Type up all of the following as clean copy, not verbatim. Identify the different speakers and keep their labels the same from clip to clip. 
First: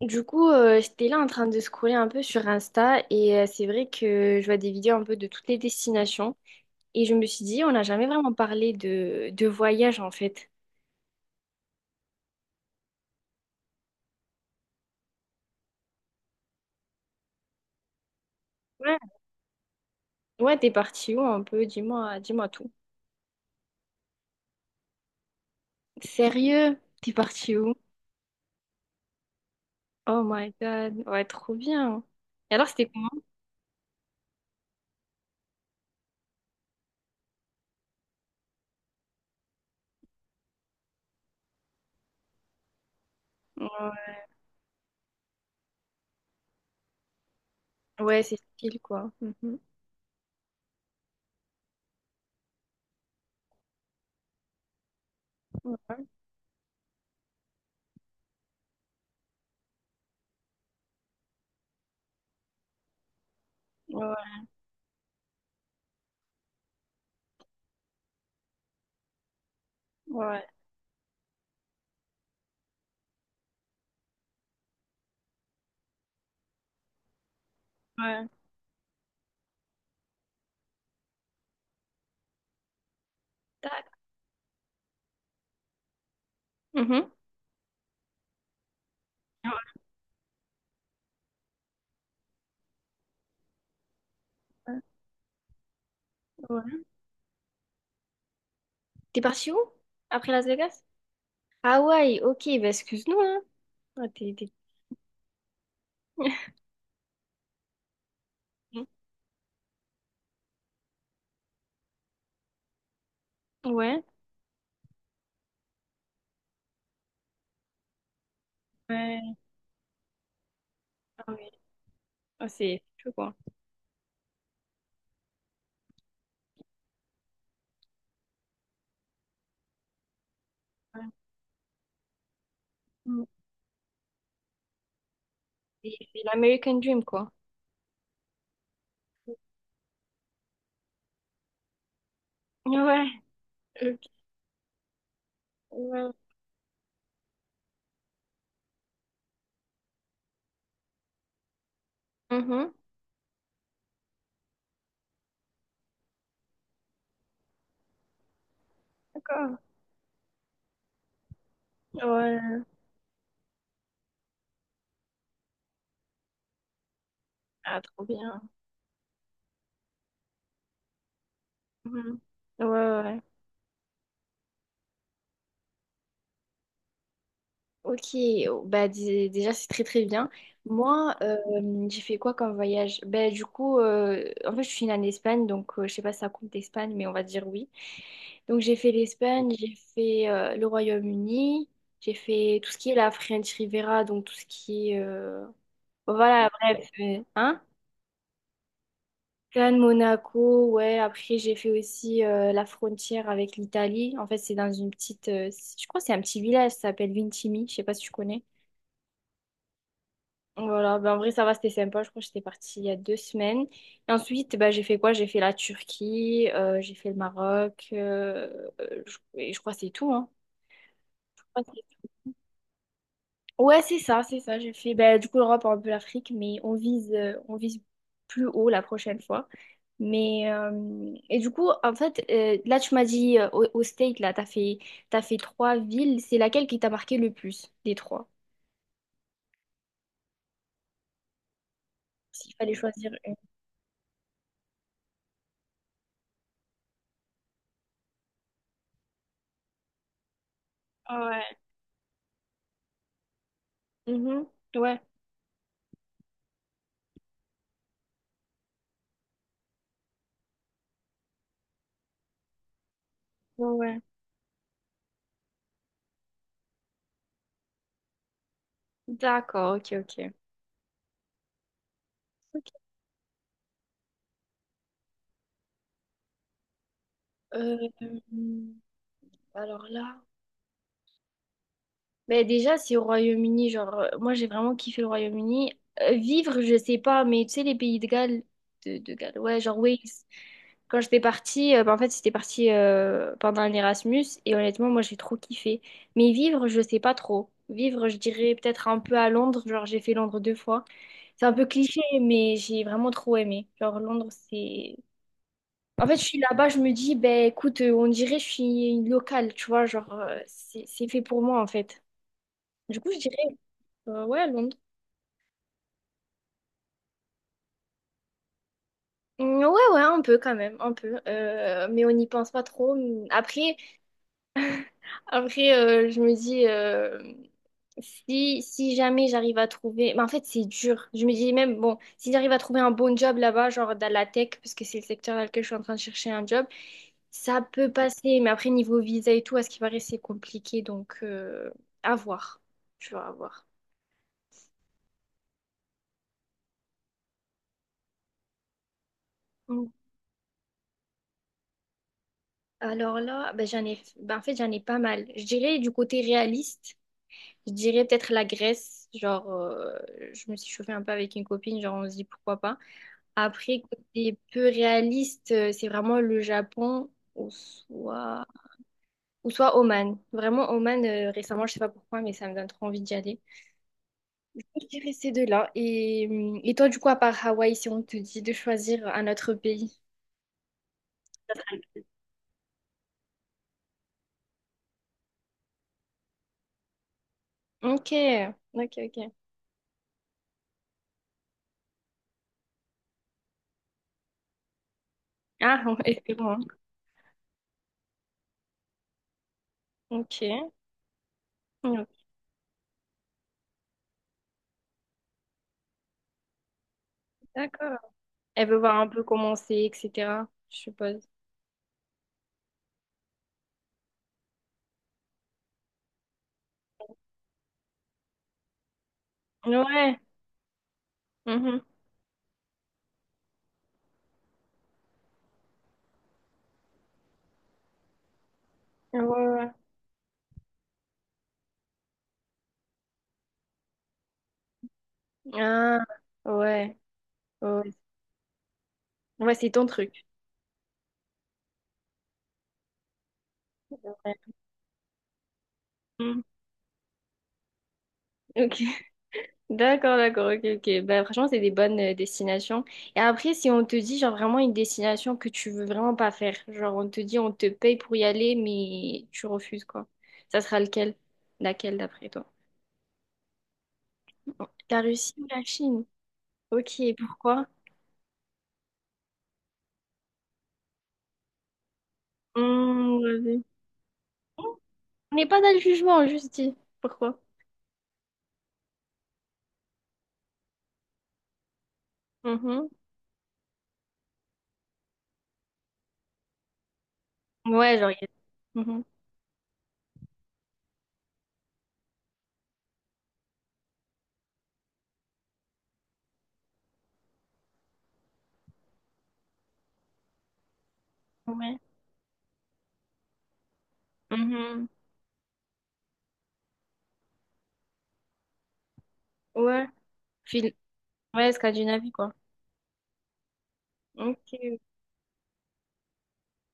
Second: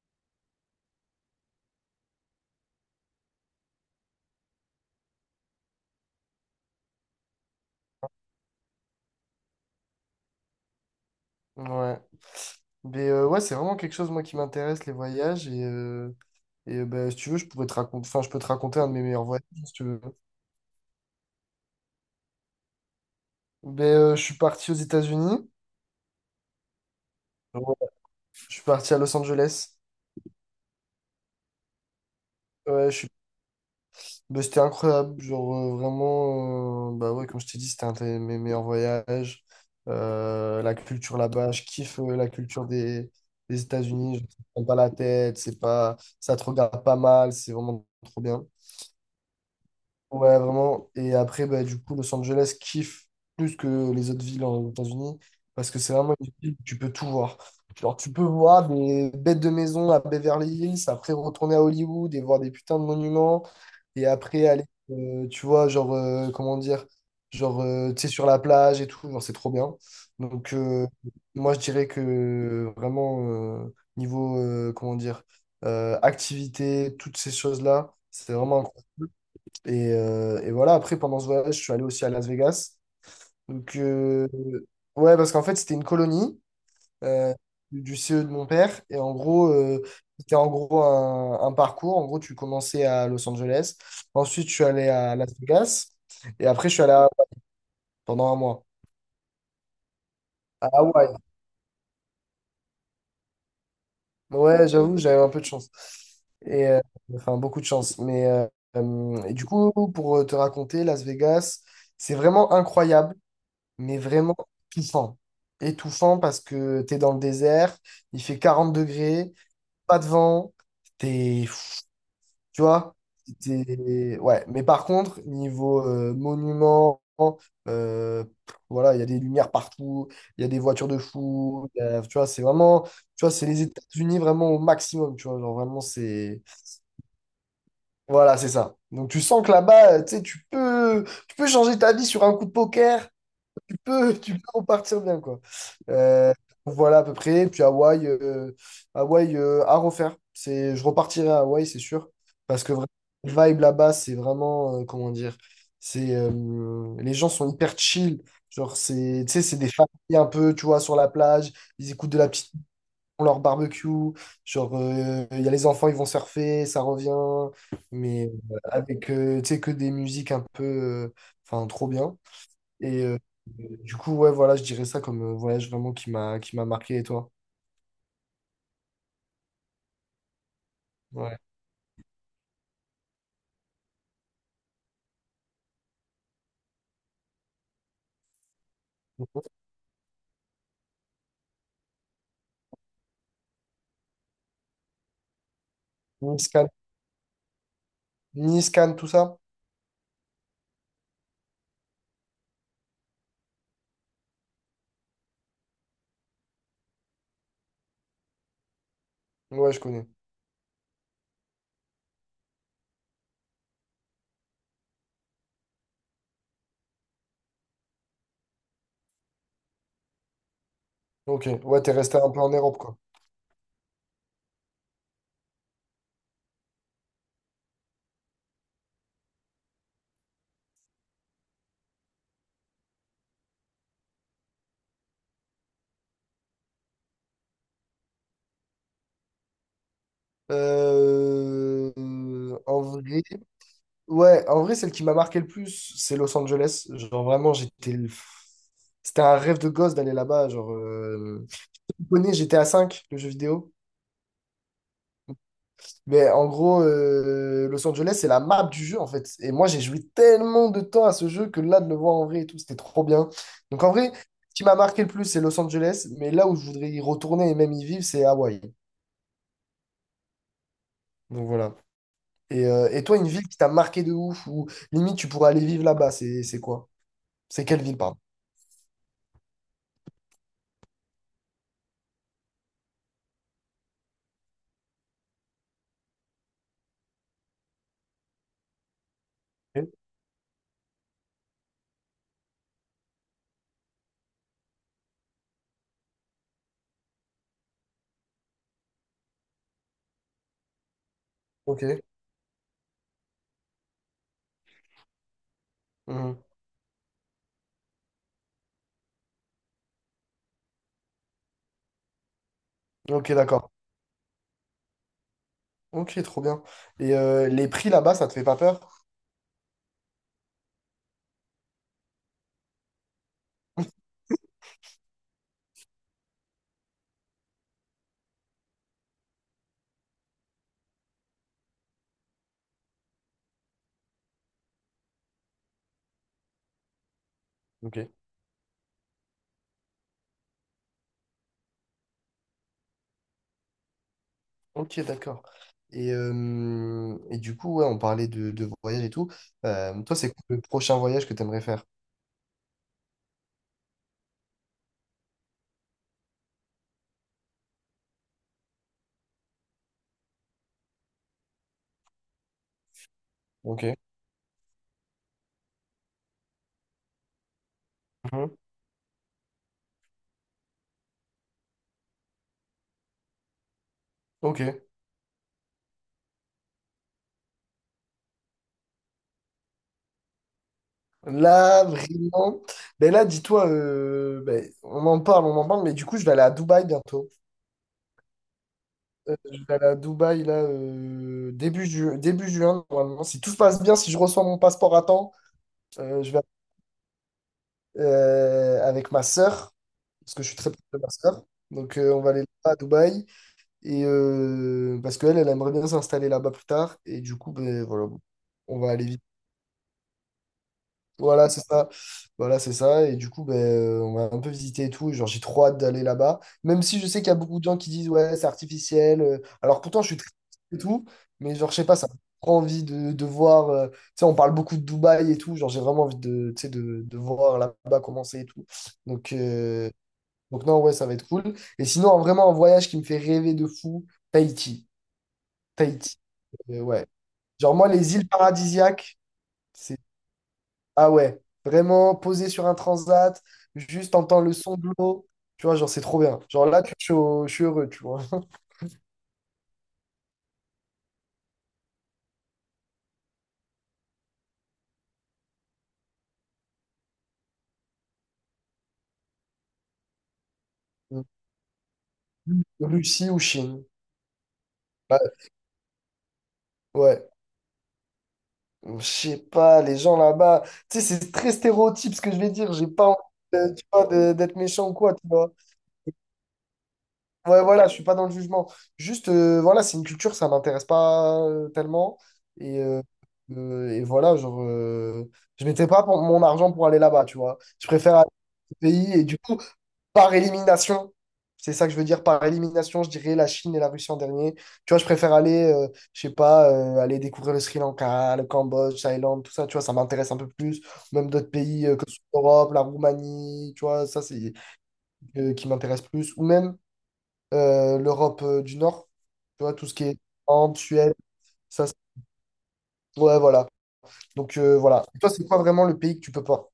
Speaker 1: Du coup, j'étais là en train de scroller un peu sur Insta et c'est vrai que je vois des vidéos un peu de toutes les destinations et je me suis dit, on n'a jamais vraiment parlé de voyage en fait.
Speaker 2: Ouais. Mais ouais, c'est vraiment quelque chose, moi, qui m'intéresse, les voyages. Et bah, si tu veux, je pourrais te raconter, enfin, je peux te raconter un de
Speaker 1: Ouais.
Speaker 2: mes meilleurs voyages, si tu veux.
Speaker 1: Ouais, t'es parti où un peu? Dis-moi, dis-moi tout.
Speaker 2: Mais je suis parti aux États-Unis.
Speaker 1: Sérieux? T'es parti où?
Speaker 2: Ouais. Je suis parti à Los Angeles.
Speaker 1: Oh my god, ouais, trop bien. Et alors, c'était
Speaker 2: Ouais, je suis...
Speaker 1: comment?
Speaker 2: Bah, c'était incroyable. Genre, vraiment, bah ouais, comme je t'ai dit, c'était un de mes meilleurs voyages. La culture là-bas, je kiffe la culture des
Speaker 1: Ouais,
Speaker 2: États-Unis. Je ne prends pas la tête, c'est pas, ça te regarde pas mal, c'est vraiment trop
Speaker 1: ouais, c'est
Speaker 2: bien.
Speaker 1: style quoi. Mhm.
Speaker 2: Ouais, vraiment. Et après, bah, du coup, Los Angeles kiffe plus que les autres villes aux États-Unis parce que c'est
Speaker 1: Ouais,
Speaker 2: vraiment une ville où tu peux tout voir. Genre, tu peux voir des bêtes de maison à Beverly Hills, après retourner à Hollywood et voir des putains de monuments, et
Speaker 1: ouais,
Speaker 2: après aller, tu vois, genre, comment dire, genre, tu sais, sur la plage et tout, genre, c'est trop bien.
Speaker 1: ouais,
Speaker 2: Donc, moi, je dirais que vraiment, niveau, comment dire, activité, toutes ces choses-là,
Speaker 1: ouais.
Speaker 2: c'est vraiment incroyable. Et voilà, après, pendant ce voyage, je suis allé aussi à Las Vegas. Donc,
Speaker 1: Tac.
Speaker 2: ouais, parce qu'en fait, c'était une colonie
Speaker 1: Mhm.
Speaker 2: euh, du CE de mon père. Et en gros, c'était en gros un parcours. En gros, tu commençais à Los Angeles. Ensuite, je suis
Speaker 1: Ouais.
Speaker 2: allé à Las Vegas. Et après, je suis
Speaker 1: Ouais.
Speaker 2: allé à- pendant un mois.
Speaker 1: T'es parti où? Après Las
Speaker 2: À
Speaker 1: Vegas?
Speaker 2: Hawaï.
Speaker 1: Hawaï, ok, bah excuse-nous, hein. Ah, t'es,
Speaker 2: Ouais, j'avoue, j'avais un peu de chance. Et, euh, enfin, beaucoup de chance. Mais euh, euh, et du coup, pour te raconter, Las Vegas, c'est vraiment incroyable. Mais
Speaker 1: Ouais.
Speaker 2: vraiment étouffant. Étouffant parce que t'es dans le désert, il fait 40 degrés,
Speaker 1: Ouais,
Speaker 2: pas de vent,
Speaker 1: Ah
Speaker 2: t'es...
Speaker 1: oui. Ah,
Speaker 2: tu
Speaker 1: c'est
Speaker 2: vois?
Speaker 1: fou, quoi.
Speaker 2: Ouais, mais par contre, niveau monument, voilà, il y a des lumières partout, il y a des voitures de
Speaker 1: Ouais.
Speaker 2: fou, tu vois, c'est vraiment. Tu
Speaker 1: Mm.
Speaker 2: vois, c'est les États-Unis vraiment au maximum, tu vois, genre vraiment,
Speaker 1: C'est
Speaker 2: c'est.
Speaker 1: l'American Dream, quoi.
Speaker 2: Voilà, c'est ça. Donc tu sens que là-bas, tu sais, tu peux changer ta vie sur un coup de
Speaker 1: Ouais,
Speaker 2: poker, tu
Speaker 1: ok,
Speaker 2: peux, tu peux repartir bien, quoi.
Speaker 1: ouais,
Speaker 2: Euh, voilà à peu près. Puis Hawaï, à refaire. Je repartirai à Hawaï, c'est sûr. Parce que
Speaker 1: Mhm.
Speaker 2: vraiment, le vibe là-bas, c'est vraiment, comment dire, c'est, les gens sont hyper chill. Genre, c'est, tu sais, c'est
Speaker 1: D'accord.
Speaker 2: des familles un peu, tu vois, sur la plage. Ils écoutent de la petite,
Speaker 1: Ouais,
Speaker 2: ils font leur barbecue. Genre, il y a les enfants, ils vont surfer, ça revient.
Speaker 1: Ah, trop
Speaker 2: Mais
Speaker 1: bien.
Speaker 2: euh, avec, tu sais, que des musiques un peu, enfin, trop bien.
Speaker 1: Mhm. Ouais, ouais,
Speaker 2: Et
Speaker 1: ouais.
Speaker 2: du coup, ouais, voilà, je dirais ça comme voyage vraiment qui m'a marqué. Et toi?
Speaker 1: Ok, oh, bah déjà c'est très très bien. Moi,
Speaker 2: Ouais.
Speaker 1: j'ai fait quoi comme voyage? Bah du coup, en fait je suis née en Espagne, donc je sais pas si ça compte l'Espagne, mais on va dire oui. Donc j'ai fait l'Espagne, j'ai fait le Royaume-Uni, j'ai fait tout ce qui est la French Riviera, donc tout ce qui est... bon,
Speaker 2: Nice,
Speaker 1: voilà,
Speaker 2: Cannes,
Speaker 1: bref. Hein?
Speaker 2: Nice, Cannes, tout ça?
Speaker 1: Cannes, Monaco, ouais. Après j'ai fait aussi la frontière avec l'Italie. En fait c'est dans une petite... je crois que c'est un petit village, ça s'appelle Vintimille, je sais pas si tu connais.
Speaker 2: Ouais, je connais.
Speaker 1: Voilà, ben en vrai ça va, c'était sympa. Je crois que j'étais partie il y a deux semaines. Et ensuite, ben, j'ai fait quoi? J'ai fait la Turquie, j'ai fait le Maroc, et je crois que c'est tout, hein.
Speaker 2: Ok, ouais, t'es resté un peu en Europe, quoi.
Speaker 1: Ouais, c'est ça, c'est ça. J'ai fait bah, du coup l'Europe, un peu l'Afrique, mais on vise plus haut la prochaine fois. Mais et du coup, en fait, là tu m'as dit au State, là, t'as fait trois villes. C'est laquelle qui t'a marqué le plus des trois?
Speaker 2: Euh,
Speaker 1: S'il fallait
Speaker 2: En
Speaker 1: choisir
Speaker 2: vrai,
Speaker 1: une.
Speaker 2: ouais, en vrai, celle qui m'a marqué le plus, c'est Los Angeles. Genre, vraiment, c'était un rêve de gosse d'aller là-bas. Genre,
Speaker 1: Ouais.
Speaker 2: je connais, j'étais à 5 le jeu vidéo.
Speaker 1: Mhm. Ouais,
Speaker 2: Mais en gros, Los Angeles, c'est la map du jeu, en fait. Et moi, j'ai joué tellement de temps à ce jeu que là, de le voir en vrai et tout, c'était trop bien.
Speaker 1: ouais,
Speaker 2: Donc, en
Speaker 1: ouais.
Speaker 2: vrai, ce qui m'a marqué le plus, c'est Los Angeles. Mais là où je voudrais y retourner et même y vivre, c'est Hawaï.
Speaker 1: D'accord, ok, ok.
Speaker 2: Donc, voilà. Et,
Speaker 1: Ok.
Speaker 2: euh, et toi, une ville qui t'a marqué de ouf, ou limite, tu pourrais aller vivre là-bas, c'est quoi? C'est
Speaker 1: Euh,
Speaker 2: quelle ville, pardon?
Speaker 1: alors là. Ben déjà, c'est au Royaume-Uni. Genre, moi, j'ai vraiment kiffé le Royaume-Uni. Vivre, je sais pas, mais tu sais, les pays de Galles, de Galles, ouais, genre
Speaker 2: Ok.
Speaker 1: Wales. Quand j'étais partie, ben en fait, c'était parti pendant un Erasmus et honnêtement, moi, j'ai trop kiffé. Mais vivre, je sais pas trop. Vivre, je dirais peut-être un peu à Londres. Genre, j'ai fait Londres deux fois. C'est un peu
Speaker 2: Ok.
Speaker 1: cliché, mais j'ai vraiment trop aimé. Genre, Londres, c'est. En fait, je suis
Speaker 2: Mhm.
Speaker 1: là-bas, je me dis, ben écoute, on dirait que je suis une locale, tu vois, genre, c'est fait pour moi, en fait. Du coup, je
Speaker 2: Ok,
Speaker 1: dirais
Speaker 2: d'accord.
Speaker 1: ouais, à Londres.
Speaker 2: Ok, trop bien. Et les prix là-bas, ça te fait pas peur?
Speaker 1: Mm, ouais, ouais, un peu quand même, un peu. Mais on n'y pense pas trop. Mm, après, je me dis, si, si jamais j'arrive à trouver... Mais en fait, c'est dur. Je me dis même, bon, si j'arrive à trouver un bon job là-bas, genre dans la tech, parce que c'est le secteur dans lequel je suis en train de chercher un job, ça peut
Speaker 2: Ok.
Speaker 1: passer. Mais après, niveau visa et tout, à ce qui paraît, c'est compliqué. Donc, à voir. Tu vas voir.
Speaker 2: Ok, d'accord. Et du coup, ouais, on parlait de voyage et tout.
Speaker 1: Mm.
Speaker 2: Toi, c'est quoi le prochain voyage que tu aimerais faire?
Speaker 1: Alors là, ben, j'en ai, ben, en fait, j'en ai pas mal. Je dirais du côté réaliste. Je dirais peut-être la Grèce, genre je me suis chauffée un peu avec une copine, genre on se dit pourquoi pas. Après,
Speaker 2: Ok.
Speaker 1: côté peu réaliste, c'est vraiment le Japon
Speaker 2: Mhm.
Speaker 1: ou soit Oman. Vraiment Oman, récemment, je sais pas pourquoi, mais ça me donne trop envie d'y aller.
Speaker 2: Ok.
Speaker 1: Je dirais ces deux-là. Et toi, du coup, à part Hawaï, si on te dit de choisir un autre pays?
Speaker 2: Là, vraiment. Ben là, dis-toi, ben, on en parle, mais du coup, je vais aller à Dubaï bientôt.
Speaker 1: Ok, ok, ok.
Speaker 2: Je vais aller à Dubaï, là, début juin, normalement. Si tout se passe bien, si je reçois mon passeport à temps,
Speaker 1: Ah, ouais,
Speaker 2: je vais
Speaker 1: bon. Hein.
Speaker 2: avec ma sœur, parce
Speaker 1: Ok,
Speaker 2: que je suis très proche de ma sœur. Donc,
Speaker 1: ok,
Speaker 2: on va aller là à Dubaï. Et parce qu'elle, elle aimerait bien s'installer là-bas plus tard. Et du coup, ben,
Speaker 1: d'accord.
Speaker 2: voilà,
Speaker 1: Elle veut
Speaker 2: on va
Speaker 1: voir
Speaker 2: aller
Speaker 1: un peu
Speaker 2: vite.
Speaker 1: comment c'est, etc., je suppose.
Speaker 2: Voilà, c'est ça. Voilà, c'est ça. Et du coup, ben, on va un peu visiter et tout. Et genre, j'ai trop hâte d'aller là-bas. Même si je sais qu'il y a beaucoup de gens qui disent, ouais, c'est artificiel. Alors pourtant, je suis
Speaker 1: Ouais,
Speaker 2: très et tout. Mais genre, je
Speaker 1: Mhm.
Speaker 2: sais pas, ça me prend envie de voir. Tu sais, on parle beaucoup de Dubaï et tout. Genre, j'ai vraiment envie de, tu sais, de voir là-bas commencer et tout.
Speaker 1: Ouais,
Speaker 2: Donc,
Speaker 1: ouais.
Speaker 2: euh, donc non, ouais, ça va être cool. Et sinon, vraiment, un voyage qui me fait rêver de fou, Tahiti.
Speaker 1: Ah,
Speaker 2: Tahiti. Mais
Speaker 1: ouais,
Speaker 2: ouais. Genre, moi,
Speaker 1: ouais.
Speaker 2: les îles paradisiaques,
Speaker 1: Ouais, c'est ton
Speaker 2: c'est.
Speaker 1: truc.
Speaker 2: Ah ouais, vraiment posé sur un transat, juste entendre le
Speaker 1: Ouais.
Speaker 2: son de l'eau. Tu vois, genre, c'est trop bien.
Speaker 1: Mhm.
Speaker 2: Genre, là, je suis heureux, tu vois.
Speaker 1: Ok, d'accord, d'accord, ok, ok. Bah, franchement, c'est des bonnes destinations. Et après, si on te dit, genre, vraiment une destination que tu veux vraiment pas faire, genre, on te dit, on te paye pour y aller, mais tu refuses, quoi. Ça sera lequel? Laquelle, d'après toi?
Speaker 2: Russie ou Chine.
Speaker 1: La
Speaker 2: Ouais.
Speaker 1: Russie ou la Chine? Ok,
Speaker 2: Ouais.
Speaker 1: pourquoi?
Speaker 2: Je sais pas, les gens là-bas. Tu sais, c'est très stéréotype ce que je vais dire. J'ai pas envie
Speaker 1: Vas-y.
Speaker 2: tu vois, d'être
Speaker 1: On
Speaker 2: méchant ou quoi, tu
Speaker 1: n'est
Speaker 2: vois.
Speaker 1: pas dans le jugement, juste dit. Pourquoi?
Speaker 2: Ouais, voilà, je suis pas dans le jugement. Juste, voilà, c'est une culture, ça m'intéresse pas tellement. Et,
Speaker 1: Mhm.
Speaker 2: euh, et voilà, genre, je mettais pas mon argent pour aller là-bas, tu vois. Je
Speaker 1: Ouais, genre,
Speaker 2: préfère aller au
Speaker 1: Mhm.
Speaker 2: pays et du coup, par élimination, c'est ça que je veux dire, par élimination, je dirais la Chine et la Russie en dernier. Tu vois, je préfère aller, je sais pas, aller découvrir le Sri Lanka, le Cambodge, Thaïlande, tout ça, tu vois, ça m'intéresse un peu plus. Même d'autres
Speaker 1: Ouais.
Speaker 2: pays que ce soit l'Europe, la Roumanie, tu vois, ça, c'est
Speaker 1: Mhm.
Speaker 2: qui m'intéresse plus. Ou même l'Europe du Nord. Tu vois,
Speaker 1: Ouais,
Speaker 2: tout ce qui est
Speaker 1: Fin-
Speaker 2: Finlande, Suède,
Speaker 1: ouais,
Speaker 2: ça, c'est-
Speaker 1: Scandinavie, quoi.
Speaker 2: ouais, voilà.
Speaker 1: Ok.
Speaker 2: Donc, voilà. Et toi, c'est quoi vraiment le pays que tu peux pas?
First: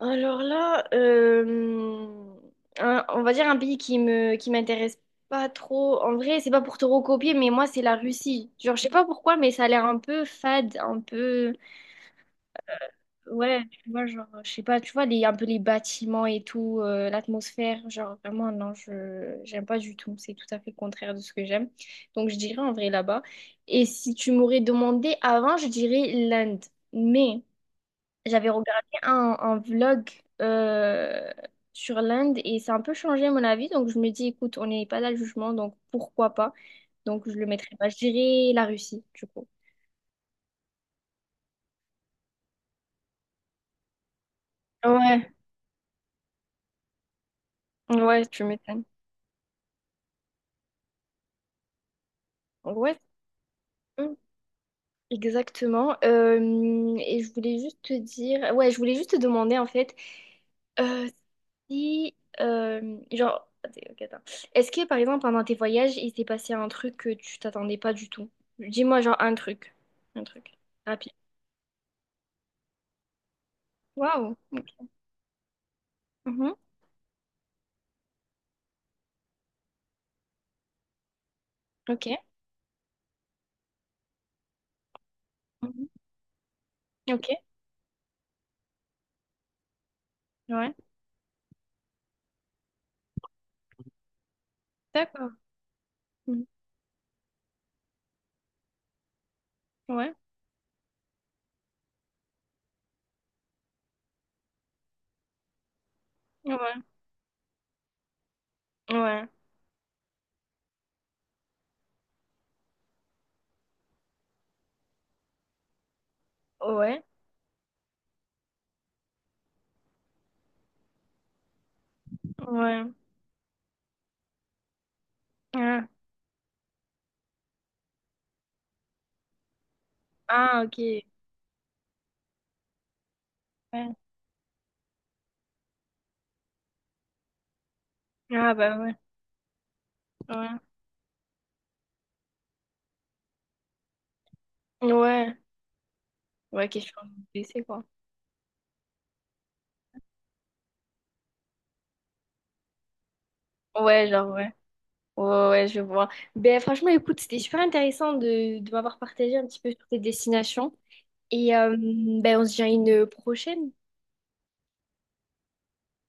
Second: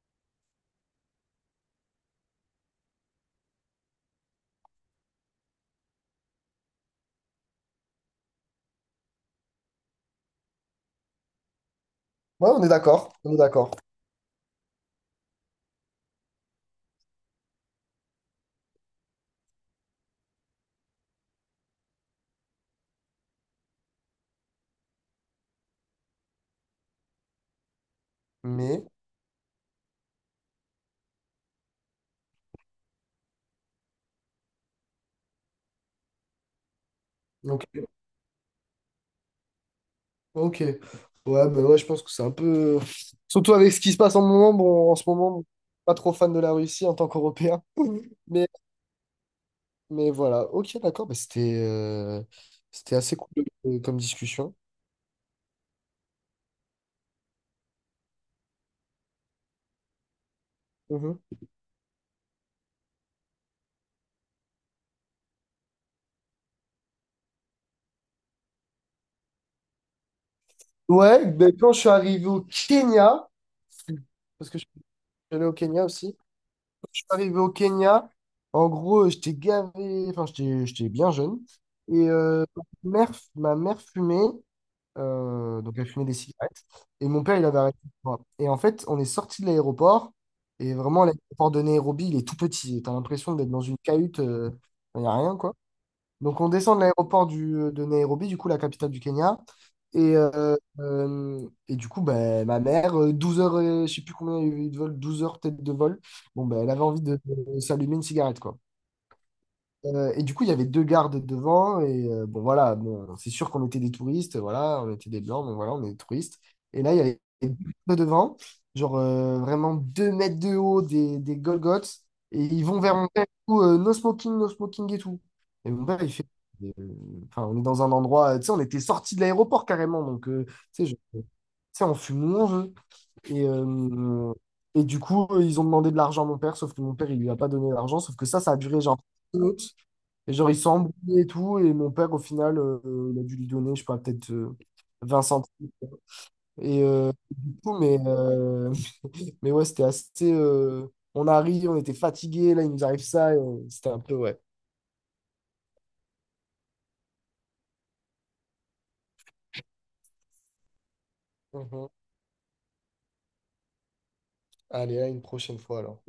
Speaker 1: Alors là, on va dire un pays qui m'intéresse pas trop. En vrai, c'est pas pour te recopier, mais moi, c'est la Russie. Genre, je sais pas pourquoi, mais ça a l'air un peu fade, un peu...
Speaker 2: Ouais, on est d'accord, on est
Speaker 1: Ouais,
Speaker 2: d'accord.
Speaker 1: tu vois, genre, je sais pas, tu vois, les, un peu les bâtiments et tout, l'atmosphère, genre, vraiment, non, je j'aime pas du tout. C'est tout à fait le contraire de ce que j'aime. Donc, je dirais en vrai là-bas. Et si tu m'aurais demandé avant, je dirais l'Inde. Mais... J'avais
Speaker 2: Mais,
Speaker 1: regardé un vlog euh, sur l'Inde et ça a un peu changé mon avis. Donc je me dis, écoute, on n'est pas là le jugement, donc pourquoi pas? Donc je le
Speaker 2: donc,
Speaker 1: mettrai pas. Je dirais la Russie, du coup.
Speaker 2: ok. Ouais, mais ouais, je pense que c'est un peu. Surtout avec ce qui se passe en ce moment, bon, en ce
Speaker 1: Ouais,
Speaker 2: moment, pas trop fan de la Russie en tant qu'Européen.
Speaker 1: ouais, tu
Speaker 2: Mais,
Speaker 1: m'étonnes.
Speaker 2: mais voilà, ok, d'accord, bah, c'était
Speaker 1: Ouais.
Speaker 2: assez cool comme discussion.
Speaker 1: Exactement. Et je voulais juste te dire, ouais, je voulais juste te demander en fait, euh,
Speaker 2: Mhm.
Speaker 1: si, genre, attends, ok, attends. Est-ce que par exemple pendant tes voyages, il s'est passé un truc que tu t'attendais pas du tout? Dis-moi genre un truc rapide.
Speaker 2: Ouais, ben, quand je suis arrivé au Kenya,
Speaker 1: Waouh.
Speaker 2: parce que je suis allé au Kenya aussi,
Speaker 1: Ok. Mhm.
Speaker 2: arrivé au Kenya, en gros, j'étais gavé, enfin, j'étais bien jeune.
Speaker 1: Ok.
Speaker 2: Et ma mère fumait, donc elle
Speaker 1: Mhm.
Speaker 2: fumait des cigarettes. Et mon
Speaker 1: Ok.
Speaker 2: père, il avait arrêté. Voilà. Et en fait, on est sorti de l'aéroport. Et
Speaker 1: Ouais.
Speaker 2: vraiment, l'aéroport de Nairobi, il est tout petit. T'as l'impression d'être dans une cahute, il n'y a
Speaker 1: D'accord.
Speaker 2: rien, quoi. Donc
Speaker 1: Mhm.
Speaker 2: on descend de l'aéroport de Nairobi, du coup la capitale du Kenya.
Speaker 1: Ouais.
Speaker 2: Et du coup, ben, ma mère, 12 heures, je sais plus combien il y a eu de vol, 12 heures peut-être de vol, bon, ben, elle avait
Speaker 1: Ouais.
Speaker 2: envie de s'allumer une cigarette, quoi.
Speaker 1: Ouais.
Speaker 2: Et du coup, il y avait deux gardes devant. Et bon, voilà, bon, c'est sûr qu'on était des touristes. Voilà, on était des blancs, mais voilà, on est des touristes. Et là, il y
Speaker 1: Ouais.
Speaker 2: avait deux gardes devant, genre vraiment 2 mètres de haut, des Golgoths. Et ils vont
Speaker 1: Ouais.
Speaker 2: vers mon père, et tout, no smoking, no smoking et tout. Et mon
Speaker 1: Ah,
Speaker 2: père, il fait. Euh, Enfin, on est dans un endroit, tu sais, on était sorti de l'aéroport carrément. Donc,
Speaker 1: Ah,
Speaker 2: tu sais,
Speaker 1: ok.
Speaker 2: tu sais, on fume où on veut. Et,
Speaker 1: Ouais.
Speaker 2: euh, et du coup, ils ont demandé de l'argent à mon père, sauf que mon père, il lui a pas donné l'argent. Sauf que ça
Speaker 1: Ah
Speaker 2: a
Speaker 1: bah
Speaker 2: duré,
Speaker 1: ouais.
Speaker 2: genre, minutes. Et genre, ils
Speaker 1: Ouais.
Speaker 2: sont embrouillés et tout. Et mon père, au final, il a dû lui donner, je sais pas, peut-être 20
Speaker 1: Ouais.
Speaker 2: centimes.
Speaker 1: Ouais,
Speaker 2: Et
Speaker 1: question
Speaker 2: euh, du
Speaker 1: blessée,
Speaker 2: coup,
Speaker 1: quoi.
Speaker 2: mais ouais, c'était assez. On arrive, on était fatigués. Là, il nous arrive ça. C'était un
Speaker 1: Ouais,
Speaker 2: peu,
Speaker 1: genre,
Speaker 2: ouais.
Speaker 1: ouais. Ouais, ouais, ouais, je vois. Ben, franchement, écoute, c'était super intéressant de m'avoir partagé un petit peu sur tes destinations. Et
Speaker 2: Mhm.
Speaker 1: ben, on se dit à une prochaine.
Speaker 2: Allez, à une prochaine fois alors.